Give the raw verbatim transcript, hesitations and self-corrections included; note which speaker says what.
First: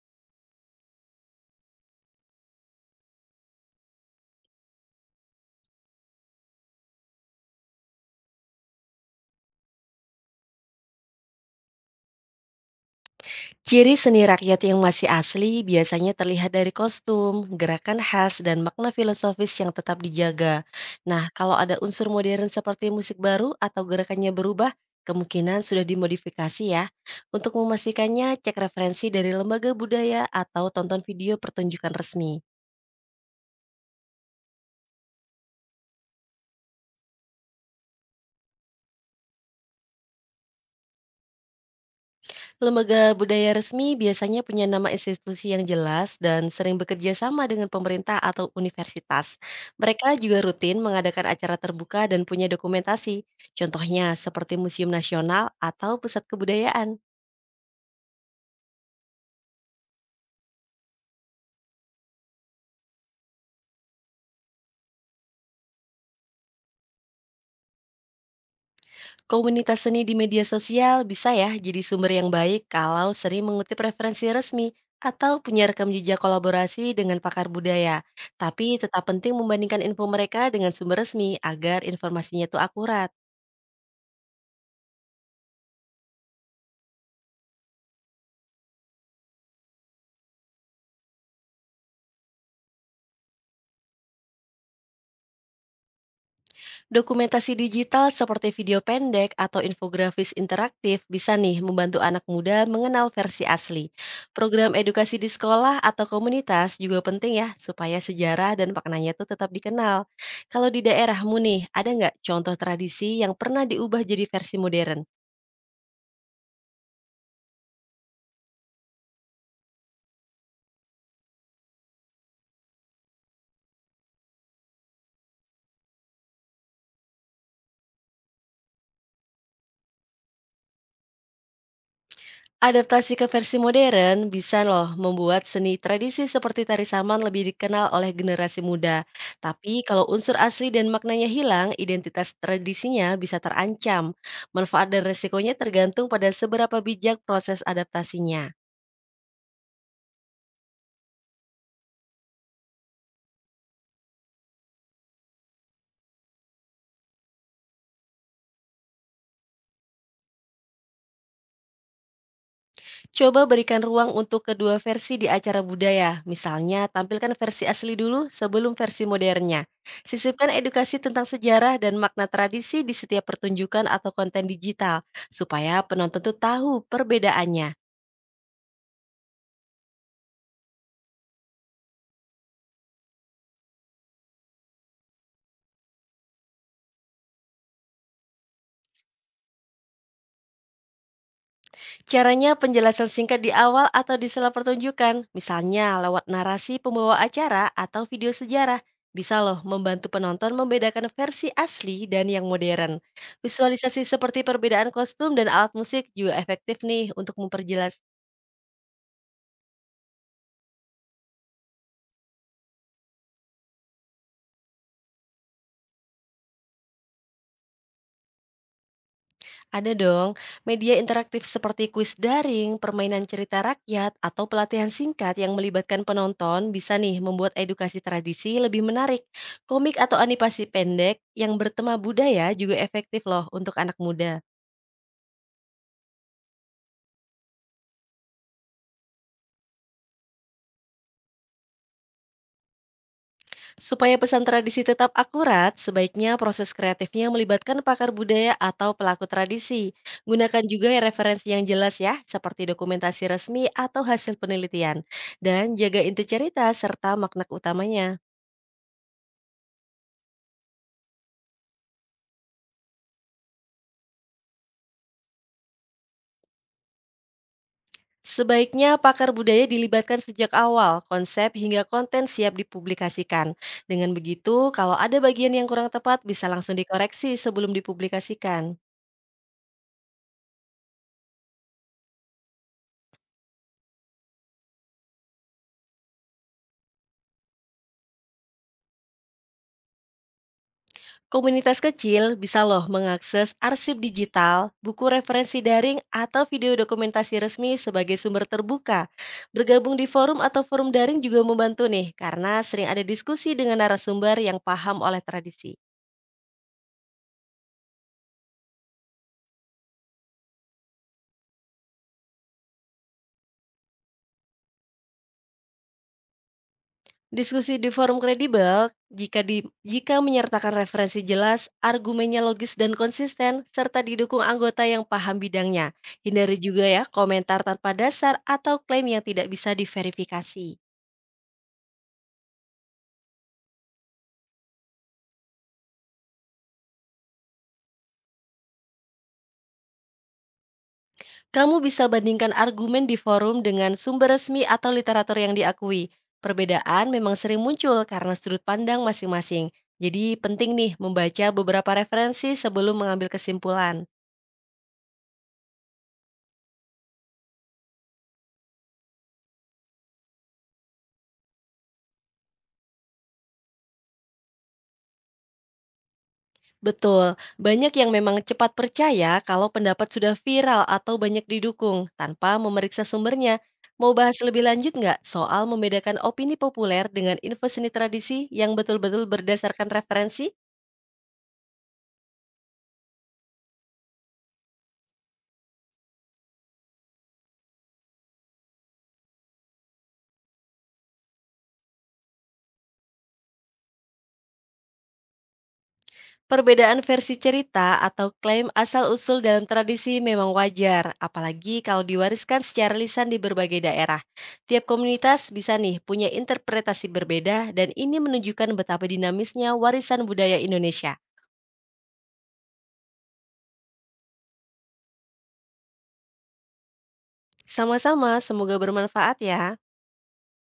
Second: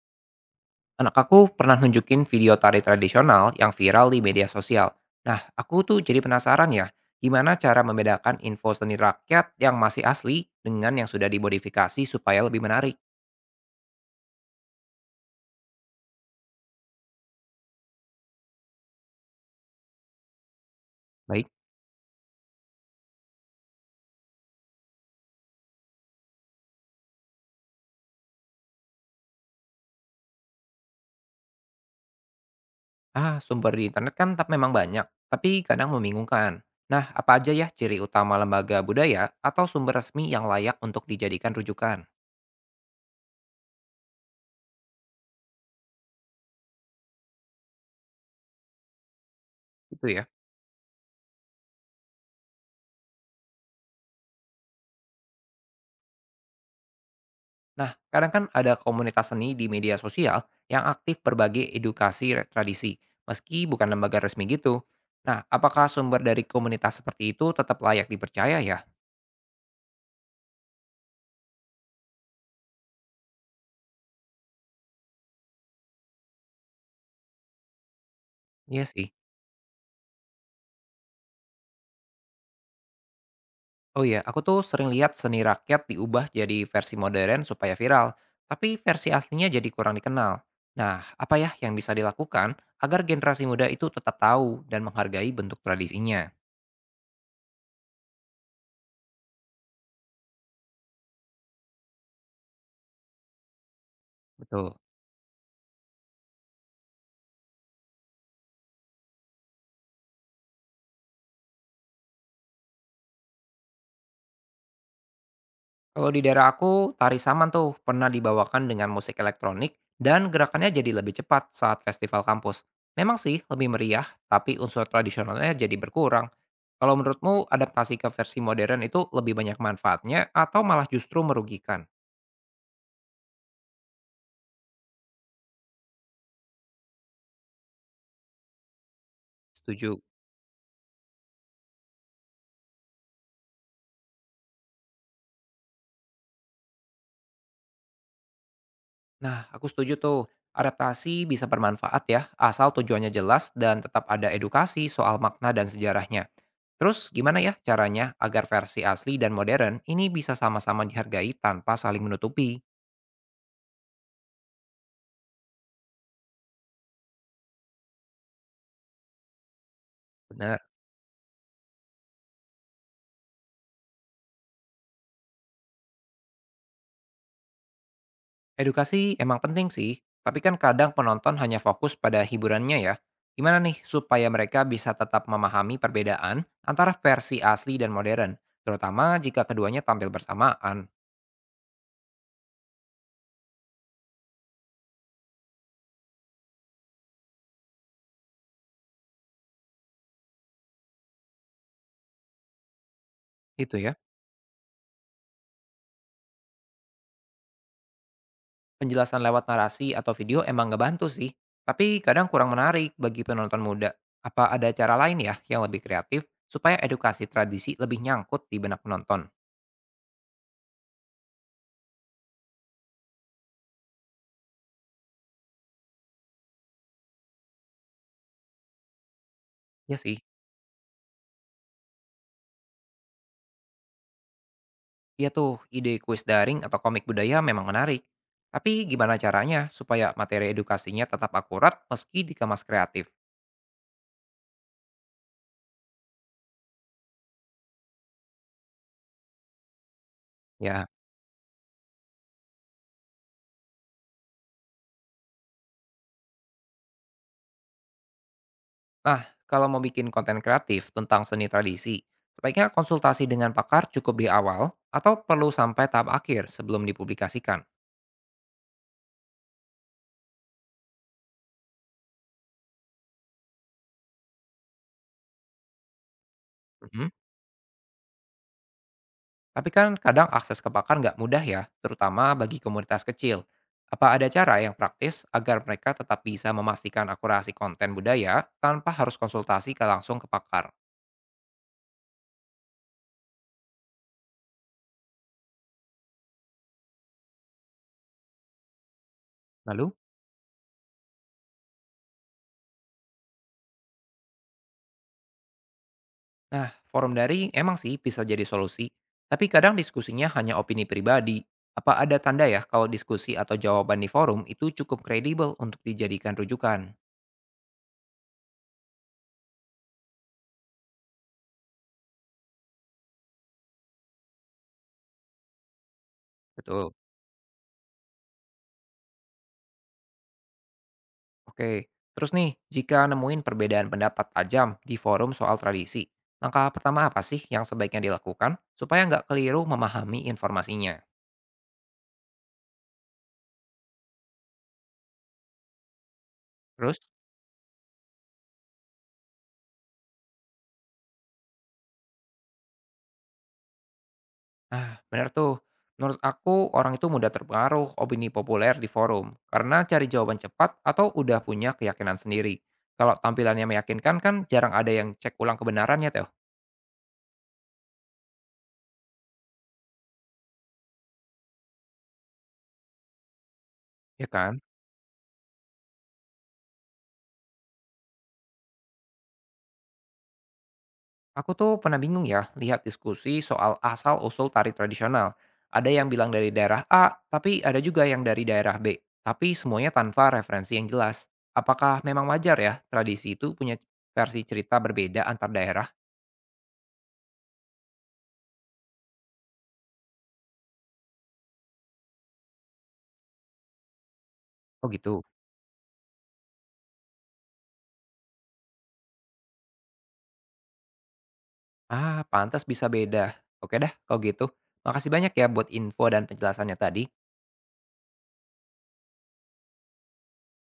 Speaker 1: Anak aku pernah nunjukin video tari tradisional yang viral di media sosial. Nah, aku tuh jadi penasaran ya, gimana cara membedakan info seni rakyat yang masih asli dengan yang sudah dimodifikasi supaya lebih menarik.
Speaker 2: Ciri seni rakyat yang masih asli biasanya terlihat dari kostum, gerakan khas, dan makna filosofis yang tetap dijaga. Nah,
Speaker 1: Baik,
Speaker 2: kalau ada unsur modern seperti musik baru atau gerakannya berubah, kemungkinan sudah dimodifikasi ya. Untuk memastikannya, cek referensi dari lembaga budaya atau tonton video pertunjukan resmi.
Speaker 1: ah sumber di internet kan tetap memang banyak, tapi kadang membingungkan. Nah, apa aja ya ciri utama lembaga budaya atau sumber resmi yang layak untuk dijadikan rujukan?
Speaker 2: Lembaga budaya resmi biasanya punya nama institusi yang jelas dan sering bekerja sama dengan pemerintah atau universitas.
Speaker 1: Gitu
Speaker 2: Mereka
Speaker 1: ya.
Speaker 2: juga rutin mengadakan acara terbuka dan punya dokumentasi, contohnya seperti museum nasional atau pusat kebudayaan.
Speaker 1: Nah, kadang kan ada komunitas seni di media sosial yang aktif berbagi edukasi re- tradisi, meski bukan lembaga resmi gitu. Nah, apakah sumber dari komunitas seperti itu tetap layak dipercaya ya?
Speaker 2: Komunitas seni di media sosial bisa ya jadi sumber yang baik kalau sering mengutip referensi resmi atau punya rekam jejak kolaborasi dengan pakar budaya. Tapi
Speaker 1: Iya
Speaker 2: tetap
Speaker 1: sih.
Speaker 2: penting membandingkan info mereka dengan sumber resmi agar informasinya itu akurat.
Speaker 1: Oh iya, aku tuh sering lihat seni rakyat diubah jadi versi modern supaya viral, tapi versi aslinya jadi kurang dikenal. Nah, apa ya yang bisa dilakukan agar generasi muda itu tetap tahu dan menghargai bentuk tradisinya?
Speaker 2: Dokumentasi digital seperti video pendek atau infografis interaktif bisa nih membantu anak muda mengenal versi asli. Program
Speaker 1: Betul.
Speaker 2: edukasi di sekolah atau komunitas juga penting ya supaya sejarah dan maknanya tuh tetap dikenal. Kalau di daerahmu nih, ada nggak contoh tradisi yang pernah diubah jadi versi modern?
Speaker 1: Kalau di daerah aku, tari saman tuh pernah dibawakan dengan musik elektronik dan gerakannya jadi lebih cepat saat festival kampus. Memang sih lebih meriah, tapi unsur tradisionalnya jadi berkurang. Kalau menurutmu adaptasi ke versi modern itu lebih banyak manfaatnya atau malah justru merugikan?
Speaker 2: Adaptasi ke versi modern bisa loh membuat seni tradisi seperti tari saman lebih dikenal oleh generasi muda. Tapi
Speaker 1: Setuju.
Speaker 2: kalau unsur asli dan maknanya hilang, identitas tradisinya bisa terancam. Manfaat dan resikonya tergantung pada seberapa bijak proses adaptasinya.
Speaker 1: Nah, aku setuju tuh. Adaptasi bisa bermanfaat ya, asal tujuannya jelas dan tetap ada edukasi soal makna dan sejarahnya. Terus gimana ya caranya agar versi asli dan modern ini bisa sama-sama dihargai tanpa saling menutupi?
Speaker 2: Coba berikan ruang untuk kedua versi di acara budaya. Misalnya, tampilkan versi asli dulu sebelum versi modernnya. Sisipkan
Speaker 1: Bener?
Speaker 2: edukasi tentang sejarah dan makna tradisi di setiap pertunjukan atau konten digital, supaya penonton tuh tahu perbedaannya.
Speaker 1: Edukasi emang penting sih, tapi kan kadang penonton hanya fokus pada hiburannya ya. Gimana nih supaya mereka bisa tetap memahami perbedaan antara versi asli dan modern, terutama jika keduanya tampil bersamaan?
Speaker 2: Caranya penjelasan singkat di awal atau di sela pertunjukan, misalnya lewat narasi pembawa acara atau video sejarah, bisa loh membantu penonton membedakan versi asli dan yang modern.
Speaker 1: Itu ya.
Speaker 2: Visualisasi seperti perbedaan kostum dan alat musik juga efektif nih untuk memperjelas.
Speaker 1: Penjelasan lewat narasi atau video emang ngebantu sih, tapi kadang kurang menarik bagi penonton muda. Apa ada cara lain ya yang lebih kreatif supaya edukasi tradisi lebih nyangkut di benak penonton?
Speaker 2: Ada dong, media interaktif seperti kuis daring, permainan cerita rakyat, atau pelatihan singkat yang melibatkan penonton bisa nih membuat edukasi tradisi lebih menarik. Komik
Speaker 1: Ya sih,
Speaker 2: atau animasi pendek yang bertema budaya juga efektif loh untuk anak muda.
Speaker 1: iya tuh ide kuis daring atau komik budaya memang menarik. Tapi gimana caranya supaya materi edukasinya tetap akurat meski dikemas kreatif?
Speaker 2: Supaya pesan tradisi tetap akurat, sebaiknya proses kreatifnya melibatkan pakar budaya atau pelaku tradisi. Gunakan
Speaker 1: Ya,
Speaker 2: juga ya referensi yang jelas ya, seperti dokumentasi resmi atau hasil penelitian. Dan jaga inti cerita serta makna utamanya.
Speaker 1: nah kalau mau bikin konten kreatif tentang seni tradisi, sebaiknya konsultasi dengan pakar cukup di awal atau perlu sampai tahap akhir sebelum dipublikasikan?
Speaker 2: Sebaiknya pakar budaya dilibatkan sejak awal, konsep hingga konten siap dipublikasikan. Dengan begitu, kalau ada bagian yang kurang tepat bisa langsung
Speaker 1: Mhm.
Speaker 2: dikoreksi sebelum dipublikasikan.
Speaker 1: Tapi kan kadang akses ke pakar nggak mudah ya, terutama bagi komunitas kecil. Apa ada cara yang praktis agar mereka tetap bisa memastikan akurasi konten budaya tanpa harus konsultasi ke langsung ke pakar?
Speaker 2: Komunitas kecil bisa loh mengakses arsip digital, buku referensi daring, atau video dokumentasi resmi sebagai sumber terbuka. Bergabung
Speaker 1: Lalu,
Speaker 2: di forum atau forum daring juga membantu nih, karena sering ada diskusi dengan narasumber yang paham oleh tradisi.
Speaker 1: nah forum daring emang sih bisa jadi solusi, tapi kadang diskusinya hanya opini pribadi. Apa ada tanda ya kalau diskusi atau jawaban di forum itu cukup kredibel untuk dijadikan rujukan?
Speaker 2: Diskusi di forum kredibel jika di jika menyertakan referensi jelas, argumennya logis dan konsisten, serta didukung anggota yang paham bidangnya. Hindari juga
Speaker 1: Betul.
Speaker 2: ya komentar tanpa dasar atau klaim yang tidak bisa diverifikasi.
Speaker 1: Oke, terus nih, jika nemuin perbedaan pendapat tajam di forum soal tradisi, langkah pertama apa sih yang sebaiknya dilakukan supaya nggak keliru memahami informasinya?
Speaker 2: Kamu bisa bandingkan argumen di forum dengan sumber resmi atau literatur yang diakui.
Speaker 1: Terus,
Speaker 2: Perbedaan memang sering muncul karena sudut pandang masing-masing. Jadi penting nih membaca beberapa referensi sebelum mengambil kesimpulan.
Speaker 1: ah bener tuh, menurut aku orang itu mudah terpengaruh opini populer di forum karena cari jawaban cepat atau udah punya keyakinan sendiri. Kalau tampilannya meyakinkan kan jarang ada yang cek ulang kebenarannya tuh,
Speaker 2: Betul, banyak yang memang cepat percaya kalau pendapat sudah viral atau banyak didukung tanpa memeriksa sumbernya. Mau
Speaker 1: ya
Speaker 2: bahas
Speaker 1: kan?
Speaker 2: lebih lanjut nggak soal membedakan opini populer dengan info seni tradisi yang betul-betul berdasarkan referensi?
Speaker 1: Aku tuh pernah bingung ya lihat diskusi soal asal-usul tari tradisional. Ada yang bilang dari daerah A, tapi ada juga yang dari daerah be. Tapi semuanya tanpa referensi yang jelas. Apakah memang wajar ya tradisi itu punya versi cerita berbeda antar daerah?
Speaker 2: Perbedaan versi cerita atau klaim asal-usul dalam tradisi memang wajar, apalagi kalau diwariskan secara lisan di berbagai daerah. Tiap
Speaker 1: Oh gitu.
Speaker 2: komunitas bisa nih punya interpretasi berbeda dan ini menunjukkan betapa dinamisnya warisan budaya Indonesia.
Speaker 1: Ah, pantas bisa beda. Oke dah, kalau gitu. Makasih banyak ya buat info dan penjelasannya tadi.
Speaker 2: Sama-sama, semoga bermanfaat ya.